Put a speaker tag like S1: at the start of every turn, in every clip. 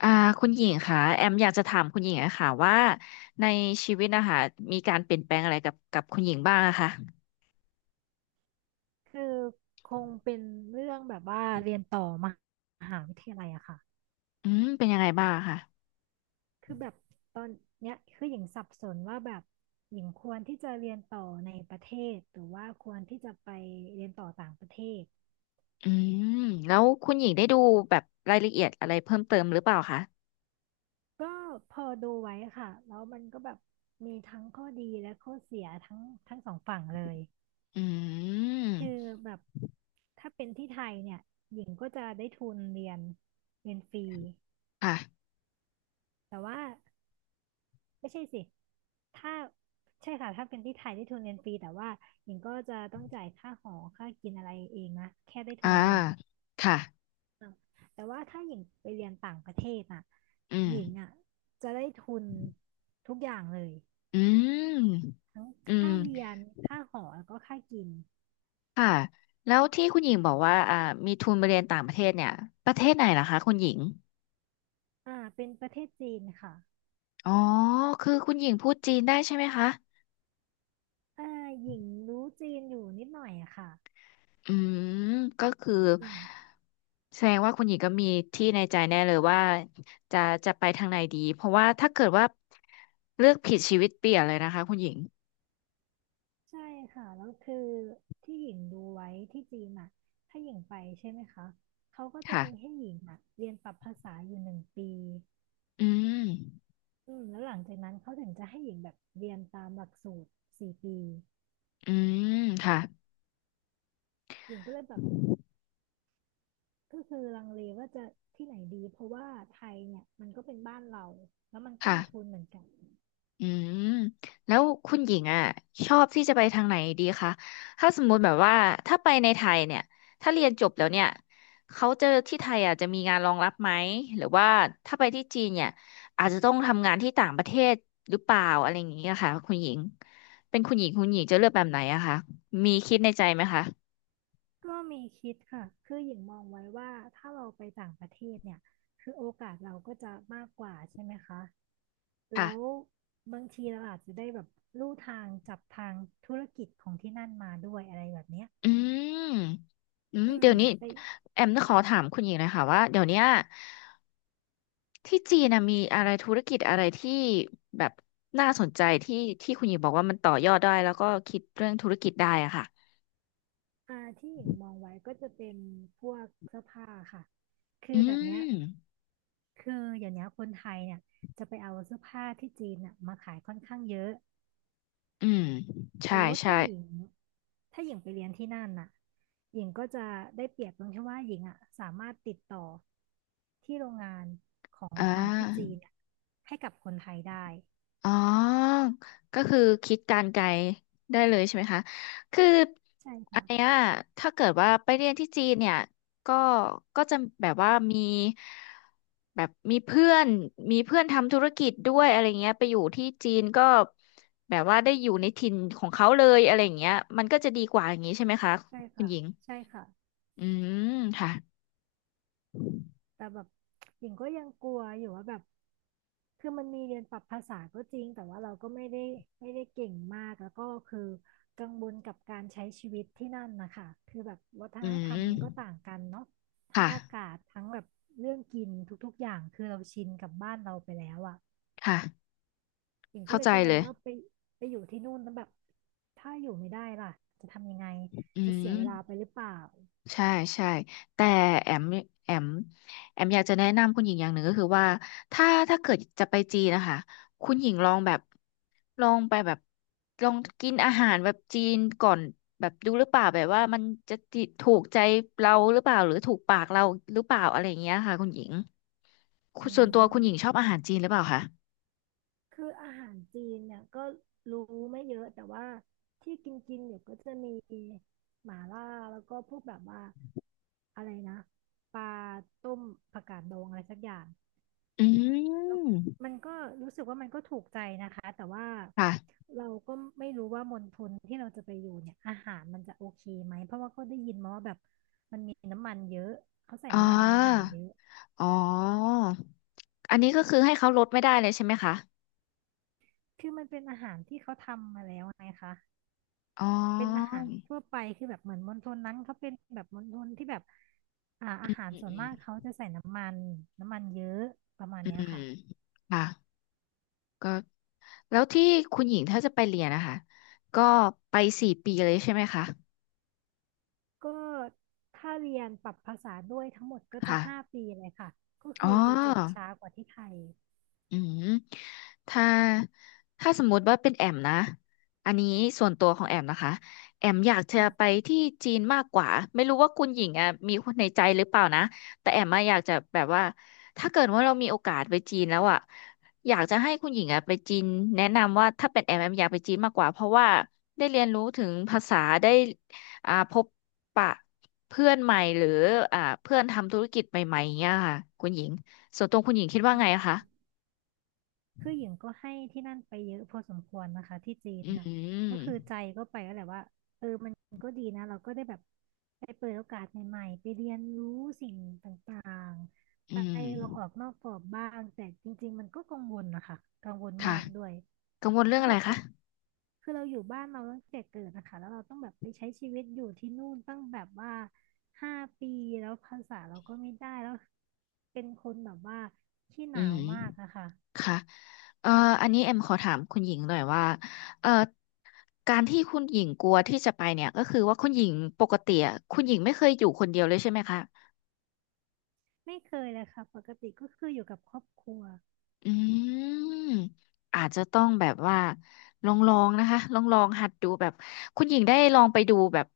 S1: อ่าคุณหญิงค่ะแอมอยากจะถามคุณหญิงอะค่ะว่าในชีวิตนะคะมีการเปลี่ยนแปลงอะไรกับคุณหญิงบ้างอะคะ
S2: คือคงเป็นเรื่องแบบว่าเรียนต่อมหาวิทยาลัยอะค่ะ
S1: เป็นยังไงบ้างอะค่ะ
S2: คือแบบตอนเนี้ยคือหญิงสับสนว่าแบบหญิงควรที่จะเรียนต่อในประเทศหรือว่าควรที่จะไปเรียนต่อต่างประเทศ
S1: อืมแล้วคุณหญิงได้ดูแบบรายละเอียดอะไรเพิ่มเติมหรือเปล่าคะ
S2: ก็พอดูไว้ค่ะแล้วมันก็แบบมีทั้งข้อดีและข้อเสียทั้งสองฝั่งเลย
S1: อื
S2: คือ
S1: ม
S2: แบบถ้าเป็นที่ไทยเนี่ยหญิงก็จะได้ทุนเรียนฟรี
S1: ค่ะ
S2: แต่ว่า ไม่ใช่สิ ถ้าใช่ค่ะ ถ้าเป็นที่ไทยได้ทุนเรียนฟรีแต่ว่าหญิงก็จะต้องจ่ายค่าหอค่ากินอะไรเองนะแค่ได้ทุ
S1: อ่า
S2: นเรียน
S1: ค่ะ
S2: แต่ว่าถ้าหญิงไปเรียนต่างประเทศน่ะ
S1: อืม
S2: หญิงอ่ะจะได้ทุนทุกอย่างเลย
S1: อืม
S2: ทั้ง
S1: อืม
S2: ค่าเรียนค่าหอแล้วก็ค่ากิน
S1: ค่ะแล้วที่คุณหญิงบอกว่ามีทุนไปเรียนต่างประเทศเนี่ยประเทศไหนล่ะคะคุณหญิง
S2: เป็นประเทศจีนค่ะ
S1: อ๋อคือคุณหญิงพูดจีนได้ใช่ไหมคะ
S2: อ่าหญิงรู้จีนอยู่นิดหน่อยอะค่ะ
S1: อืมก็คือ
S2: อืม
S1: แสดงว่าคุณหญิงก็มีที่ในใจแน่เลยว่าจะจะไปทางไหนดีเพราะว่าถ้าเกิดว่าเลือกผิดชีวิตเปลี่ยนเลยนะคะคุณหญิง
S2: ใช่ค่ะแล้วคือที่หญิงดูไว้ที่จีนอ่ะถ้าหญิงไปใช่ไหมคะเขาก็จะ
S1: ค่ะ
S2: มีให้หญิงอ่ะเรียนปรับภาษาอยู่1 ปี
S1: อืม
S2: แล้วหลังจากนั้นเขาถึงจะให้หญิงแบบเรียนตามหลักสูตร4 ปี
S1: อืมค่ะ
S2: หญิงก็เลยแบบก็คือลังเลว่าจะที่ไหนดีเพราะว่าไทยเนี่ยมันก็เป็นบ้านเราแล้วมันก็
S1: ค่ะ
S2: มีทุนเหมือนกัน
S1: อืมแล้วคุณหญิงอ่ะชอบที่จะไปทางไหนดีคะถ้าสมมุติแบบว่าถ้าไปในไทยเนี่ยถ้าเรียนจบแล้วเนี่ยเขาจะที่ไทยอ่ะจะมีงานรองรับไหมหรือว่าถ้าไปที่จีนเนี่ยอาจจะต้องทำงานที่ต่างประเทศหรือเปล่าอะไรอย่างเงี้ยค่ะคุณหญิงเป็นคุณหญิงคุณหญิงจะเลือกแบบไหนอะคะมีคิดในใจไหมคะ
S2: ก็มีคิดค่ะ คือหญิงมองไว้ว่าถ้าเราไปต่างประเทศเนี่ย คือโอกาสเราก็จะมากกว่าใช่ไหมคะ
S1: ค่ะ
S2: แล้วบางทีเราอาจจะได้แบบลู่ทางจับทางธุรกิจของที่นั่นมาด้วยอะไรแบบเนี้ย
S1: อืมอืม
S2: อื
S1: เดี๋
S2: ม
S1: ยวนี้
S2: ไป
S1: แอมจะขอถามคุณหญิงหนะคะว่าเดี๋ยวเนี้ย ที่จีนนะมีอะไรธุรกิจอะไรที่แบบน่าสนใจที่ที่คุณหญิงบอกว่ามันต่อยอดได้แล้วก็คิดเรื่องธุรกิจได้อะค่ะ
S2: ที่หญิงมองไว้ก็จะเป็นพวกเสื้อผ้าค่ะคื
S1: อื
S2: อแบบเนี้ย
S1: ม
S2: คืออย่างเนี้ยคนไทยเนี่ยจะไปเอาเสื้อผ้าที่จีนน่ะมาขายค่อนข้างเยอะ
S1: อืมใช่
S2: แล้ว
S1: ใช่
S2: ถ้าหญิงไปเรียนที่นั่นน่ะหญิงก็จะได้เปรียบตรงที่ว่าหญิงอ่ะสามารถติดต่อที่โรงงานของ
S1: อ่
S2: ฝั่งที่จี
S1: า
S2: นอะให้กับคนไทยได้
S1: อ๋อก็คือคิดการไกลได้เลยใช่ไหมคะคือ
S2: ใช่
S1: อัน
S2: ค่ะ
S1: เนี้ยถ้าเกิดว่าไปเรียนที่จีนเนี่ยก็ก็จะแบบว่ามี แบบมีเพื่อนทำธุรกิจด้วยอะไรเงี้ย ไปอยู่ที่จีนก็ แบบว่าได้อยู่ในถิ่นของเขาเลยอะไรเงี้ยมันก็จะดีกว่าอย่างนี้ใช่ไหมคะ
S2: ใช่
S1: คุณ
S2: ค่ะ
S1: หญิง
S2: ใช่ค่ะ
S1: อืมค่ะ
S2: แต่แบบหญิงก็ยังกลัวอยู่ว่าแบบคือมันมีเรียนปรับภาษาก็จริงแต่ว่าเราก็ไม่ได้เก่งมากแล้วก็คือกังวลกับการใช้ชีวิตที่นั่นนะคะคือแบบวัฒ
S1: อื
S2: นธรรมมันก็
S1: ม
S2: ต่างกันเนาะทั้ง
S1: ค่ะ
S2: อากาศทั้งแบบเรื่องกินทุกๆอย่างคือเราชินกับบ้านเราไปแล้วอ่ะ
S1: ค่ะ
S2: หญิงก็
S1: เข้า
S2: เล
S1: ใจ
S2: ยกังว
S1: เล
S2: ล
S1: ย
S2: ว่าไปอยู่ที่นู่นแล้วแบบถ้าอยู่ไม่ได้ล่ะจะทำยังไง
S1: อื
S2: จะเสียเวลาไป
S1: ม
S2: หรือเปล่า
S1: ใช่ใช่แต่แอมแอมแอมอยากจะแนะนำคุณหญิงอย่างหนึ่งก็คือว่าถ้าเกิดจะไปจีนนะคะคุณหญิงลองแบบลองไปแบบลองกินอาหารแบบจีนก่อนแบบดูหรือเปล่าแบบว่ามันจะติถูกใจเราหรือเปล่าหรือถูกปากเราหรือเปล่าอะไรอย่างเงี้ยค่ะคุณหญิงคุณ
S2: อื
S1: ส่วนตัวคุณหญิงชอบ
S2: ม
S1: อาหารจีนหรือเปล่าคะ
S2: คืออาหารจีนเนี่ยก็รู้ไม่เยอะแต่ว่าที่กินกินอยู่ก็จะมีหม่าล่าแล้วก็พวกแบบว่าอะไรนะปลาต้มผักกาดดองอะไรสักอย่าง
S1: อืม
S2: มันก็รู้สึกว่ามันก็ถูกใจนะคะแต่ว่า
S1: ค่ะ
S2: เราก็ไม่รู้ว่ามณฑลที่เราจะไปอยู่เนี่ยอาหารมันจะโอเคไหมเพราะว่าก็ได้ยินมาว่าแบบมันมีน้ำมันเยอะเขาใส่
S1: อ๋อ
S2: น้ำมันในอาหารเยอะ
S1: อ๋ออันนี้ก็คือให้เขาลดไม่ได้เลยใช่ไหมคะ
S2: คือมันเป็นอาหารที่เขาทำมาแล้วไงคะ
S1: อ๋อ
S2: เป็นอาหารทั่วไปคือแบบเหมือนมณฑลนั้นเขาเป็นแบบมณฑลที่แบบอาหาร
S1: อื
S2: ส่วนมากเขา
S1: ม
S2: จะใส่น้ำมันเยอะประมาณ
S1: อื
S2: เนี้ย
S1: ม
S2: ค่ะ
S1: ค่ะก็แล้วที่คุณหญิงถ้าจะไปเรียนนะคะก็ไป4 ปีเลยใช่ไหมคะ
S2: ก็ถ้าเรียนปรับภาษาด้วยทั้งหมดก็จะ
S1: ค่ะ
S2: 5 ปีเลยค่ะก็
S1: อ๋
S2: คื
S1: อ
S2: อจะจบช้ากว่าที่ไทย
S1: อืมถ้าถ้าสมมุติว่าเป็นแอมนะอันนี้ส่วนตัวของแอมนะคะแอมอยากจะ
S2: ค่ะ
S1: ไปที่จีนมากกว่าไม่รู้ว่าคุณหญิงอ่ะมีคนในใจหรือเปล่านะแต่แอมอะอยากจะแบบว่าถ้าเกิดว่าเรามีโอกาสไปจีนแล้วอ่ะอยากจะให้คุณหญิงอ่ะไปจีนแนะนำว่าถ้าเป็นแอมแอมอยากไปจีนมากกว่าเพราะว่าได้เรียนรู้ถึงภาษาได้อ่าพบปะเพื่อนใหม่หรืออ่าเพื่อนทำธุรกิจใหม่ๆอย่างเงี้ยค่ะคุณหญิงส่วนตัวคุณหญิงคิดว่าไงอะคะ
S2: คือหญิงก็ให้ที่นั่นไปเยอะพอสมควรนะคะที่จีน
S1: อื
S2: นะก็
S1: ม
S2: คือใจก็ไปแล้วแหละว่าเออมันก็ดีนะเราก็ได้แบบไปเปิดโอกาสใหม่ๆไปเรียนรู้สิ่งต่างๆ
S1: อื
S2: ไปลองออก
S1: ม
S2: นอกกรอบบ้างแต่จริงๆมันก็กังวลนะคะกังวล
S1: ค่ะ
S2: มากด้วย
S1: กังวล
S2: เพ
S1: เรื่อง
S2: ราะ
S1: อะ
S2: แบ
S1: ไร
S2: บ
S1: คะ
S2: เราคือเราอยู่บ้านเราตั้งแต่เกิดนะคะแล้วเราต้องแบบไปใช้ชีวิตอยู่ที่นู่นตั้งแบบว่าห้าปีแล้วภาษาเราก็ไม่ได้แล้วเป็นคนแบบว่าขี้ห
S1: อื
S2: นาว
S1: ม
S2: มากอะค่ะ
S1: ค่ะเอ่ออันนี้เอ็มขอถามคุณหญิงหน่อยว่าเอ่อการที่คุณหญิงกลัวที่จะไปเนี่ยก็คือว่าคุณหญิงปกติอะคุณหญิงไม่เคยอยู่คนเดียวเลยใช่ไหมคะ
S2: ไม่เคยเลยค่ะปกติก็คืออยู่กับครอบครัว
S1: อืมอาจจะต้องแบบว่าลองลองนะคะลองลองหัดดูแบบคุณหญิงได้ลองไปดูแบบ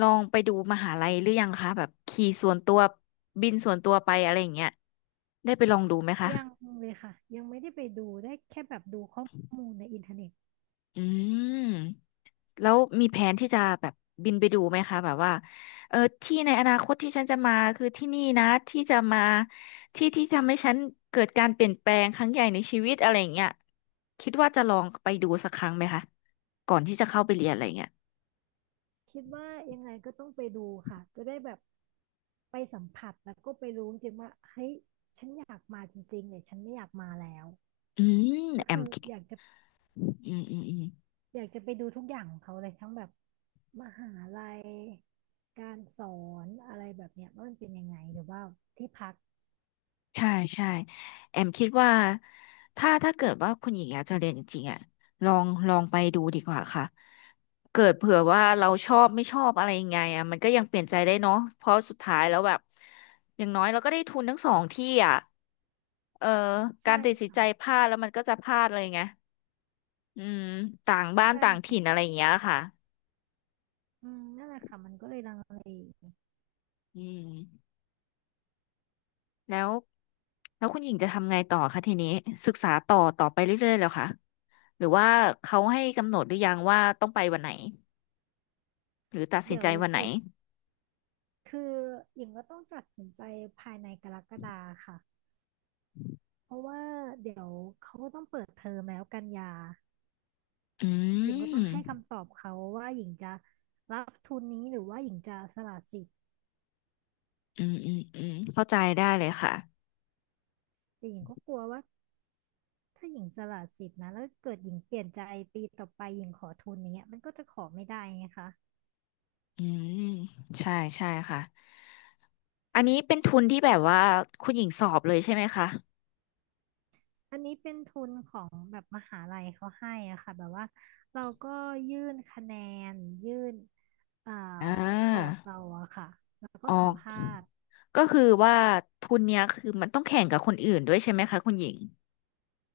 S1: ลองไปดูมหาลัยหรือยังคะแบบขี่ส่วนตัวบินส่วนตัวไปอะไรอย่างเงี้ยได้ไปลองดูไหมคะ
S2: ยังเลยค่ะยังไม่ได้ไปดูได้แค่แบบดูข้อมูลในอินเทอร์เน็ต
S1: อืมแล้วมีแผนที่จะแบบบินไปดูไหมคะแบบว่าเออที่ในอนาคตที่ฉันจะมาคือที่นี่นะที่จะมาที่ที่ทำให้ฉันเกิดการเปลี่ยนแปลงครั้งใหญ่ในชีวิตอะไรอย่างเงี้ยคิดว่าจะลองไปดูสักครั้งไหมคะก่อนที่จะเข้าไปเรียนอะไรอย่างเงี้ย
S2: คิดว่ายังไงก็ต้องไปดูค่ะจะได้แบบไปสัมผัสแล้วก็ไปรู้จริงๆว่าเฮ้ยฉันอยากมาจริงๆเนี่ยฉันไม่อยากมาแล้ว
S1: อืม
S2: ก็
S1: แอ
S2: คื
S1: ม
S2: ออยากจะ
S1: อืมอืมอืม
S2: อยากจะไปดูทุกอย่างของเขาเลยทั้งแบบมหาลัยการสอนอะไรแบบเนี้ยว่ามันเป็นยังไงหรือว่าที่พัก
S1: ใช่ใช่แอมคิดว่าถ้าเกิดว่าคุณหญิงอยากจะเรียนจริงๆอ่ะลองไปดูดีกว่าค่ะเกิดเผื่อว่าเราชอบไม่ชอบอะไรยังไงอ่ะมันก็ยังเปลี่ยนใจได้เนาะเพราะสุดท้ายแล้วแบบอย่างน้อยเราก็ได้ทุนทั้งสองที่อ่ะเออกา
S2: ใช่
S1: รตัดสินใจ
S2: ค่ะ
S1: พลาดแล้วมันก็จะพลาดเลยไงอืมต่างบ้าน
S2: ใช่
S1: ต่างถิ่น
S2: ค่ะ
S1: อะไรอย่างเงี้ยค่ะ
S2: อืมนั่นแหละค่ะมันก็เลยลังเล
S1: อืมแล้วแล้วคุณหญิงจะทำไงต่อคะทีนี้ศึกษาต่อต่อไปเรื่อยๆแล้วค่ะ หรือว่าเขาให้กำหนดหรือยังว่าต้องไปวันไหนหรือตัดสิน
S2: เดี๋ย
S1: ใจ
S2: ว
S1: วันไหน
S2: เปิดคือหญิงก็ต้องตัดสินใจภายในกรกฎาค่ะเพราะว่าเดี๋ยวเขาก็ต้องเปิดเทอมแล้วกันยา
S1: อื
S2: หญิงก็
S1: ม
S2: ต้องให้คำตอบเขาว่าหญิงจะรับทุนนี้หรือว่าหญิงจะสละสิทธิ์
S1: อืมอืมอืมเข้าใจได้เลยค่ะ
S2: แต่หญิงก็กลัวว่าถ้าหญิงสละสิทธิ์นะแล้วเกิดหญิงเปลี่ยนใจปีต่อไปหญิงขอทุนนี้ยมันก็จะขอไม่ได้ไงคะ
S1: อืมใช่ใช่ค่ะอันนี้เป็นทุนที่แบบว่าคุณหญิงสอบเลยใช่ไหมคะ
S2: อันนี้เป็นทุนของแบบมหาลัยเขาให้อะค่ะแบบว่าเราก็ยื่นคะแนนยื่นเอ่อ
S1: อ่
S2: พอ
S1: า
S2: ร์ตเราอะค่ะแล้ว
S1: อ
S2: ก็
S1: อ
S2: สัม
S1: ก
S2: ภาษณ์
S1: ก็คือว่าทุนเนี้ยคือมันต้องแข่งกับคนอื่นด้วยใช่ไหมคะคุณหญิง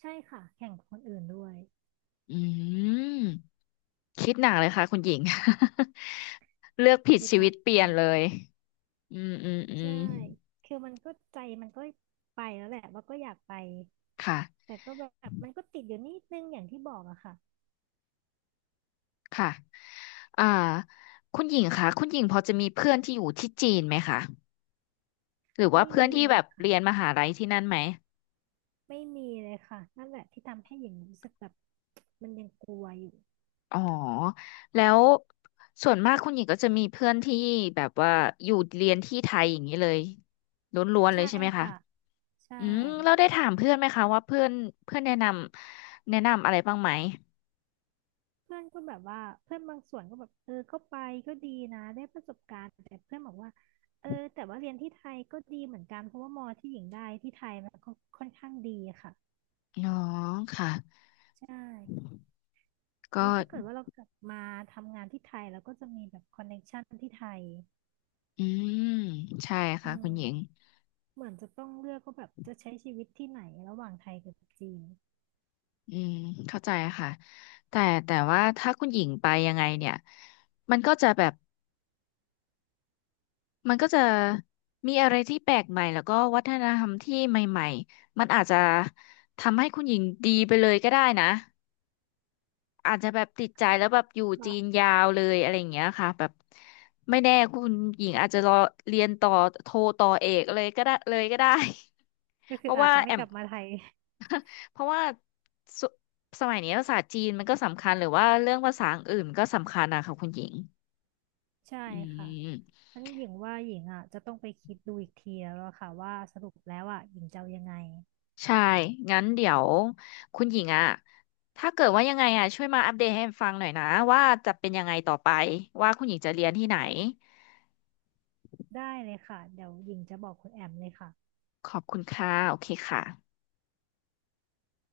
S2: ใช่ค่ะแข่งกับคนอื่นด้วย
S1: อืมคิดหนักเลยค่ะคุณหญิง เลือกผิด
S2: คิด
S1: ชี
S2: ห
S1: วิ
S2: นั
S1: ต
S2: ก
S1: เปลี่ย
S2: มา
S1: น
S2: ก
S1: เลยอืมอืมอื
S2: ใช่
S1: ม
S2: คือมันก็ใจมันก็ไปแล้วแหละว่าก็อยากไป
S1: ค่ะ
S2: แต่ก็แบบมันก็ติดอยู่นิดนึงอย่างที่บอกอะค่ะ
S1: ค่ะอ่าคุณหญิงคะคุณหญิงพอจะมีเพื่อนที่อยู่ที่จีนไหมคะหรือว่า
S2: ไม่
S1: เพื่อน
S2: มี
S1: ที่แบ
S2: เล
S1: บ
S2: ย
S1: เรียนมหาลัยที่นั่นไหม
S2: ไม่มีเลยค่ะนั่นแหละที่ทำให้หญิงรู้สึกแบบมันยังกลัวอยู่
S1: อ๋อแล้วส่วนมากคุณหญิงก็จะมีเพื่อนที่แบบว่าอยู่เรียนที่ไทยอย่างนี้เลยล้วนๆเลย
S2: ใช่
S1: ใช่ไหมคะ
S2: ค่ะใช่
S1: เราได้ถามเพื่อนไหมคะว่าเพื่อนเพื่อนแนะนำอะไรบ้างไหม
S2: เพื่อนก็แบบว่าเพื่อนบางส่วนก็แบบเออก็ไปก็ดีนะได้ประสบการณ์แต่เพื่อนบอกว่าเออแต่ว่าเรียนที่ไทยก็ดีเหมือนกันเพราะว่ามอที่หญิงได้ที่ไทยมันก็ค่อนข้างดีค่ะ
S1: อ๋อค่ะ
S2: ใช่
S1: ก็
S2: แล้วถ้าเกิดว่าเรากลับมาทำงานที่ไทยเราก็จะมีแบบคอนเน c t ชันที่ไทย
S1: อืมใช่ค่ะ
S2: อื
S1: คุ
S2: ม
S1: ณหญิง
S2: เหมือนจะต้องเลือกว่าแบบจะใช้ชีวิตที่ไหนระหว่างไทยกับจีน
S1: อืมเข้าใจค่ะแต่แต่ว่าถ้าคุณหญิงไปยังไงเนี่ยมันก็จะแบบมันก็จะมีอะไรที่แปลกใหม่แล้วก็วัฒนธรรมที่ใหม่ๆมันอาจจะทำให้คุณหญิงดีไปเลยก็ได้นะ อาจจะแบบติดใจแล้วแบบอยู่
S2: ก็
S1: จีนยาวเลยอะไรอย่างเงี้ยค่ะแบบไม่แน่คุณหญิงอาจจะรอเรียนต่อโทต่อเอกเลยก็ได้ เลยก็ได้
S2: ก็
S1: เพ
S2: คือ
S1: ราะ
S2: อาจ
S1: ว่า
S2: จะ
S1: แอ
S2: ไม่ก
S1: ม
S2: ลับมาไทย
S1: เพราะว่าสสมัยนี้ภาษาจีนมันก็สำคัญหรือว่าเรื่องภาษาอื่นก็สำคัญนะคะคุณหญิง
S2: ใช่
S1: อื
S2: ค่ะ
S1: ม
S2: ฉันหญิงว่าหญิงอ่ะจะต้องไปคิดดูอีกทีแล้วอะค่ะว่าสรุปแล้วอ่ะหญิงจะเอายังไง
S1: ใช่งั้นเดี๋ยวคุณหญิงอะถ้าเกิดว่ายังไงอะช่วยมาอัปเดตให้แอมฟังหน่อยนะว่าจะเป็นยังไงต่อไปว่าคุณหญิงจะเรียนที่ไหน
S2: ได้เลยค่ะเดี๋ยวหญิงจะบอกคุณแอมเลยค่ะ
S1: ขอบคุณค่ะ โอเคค่ะ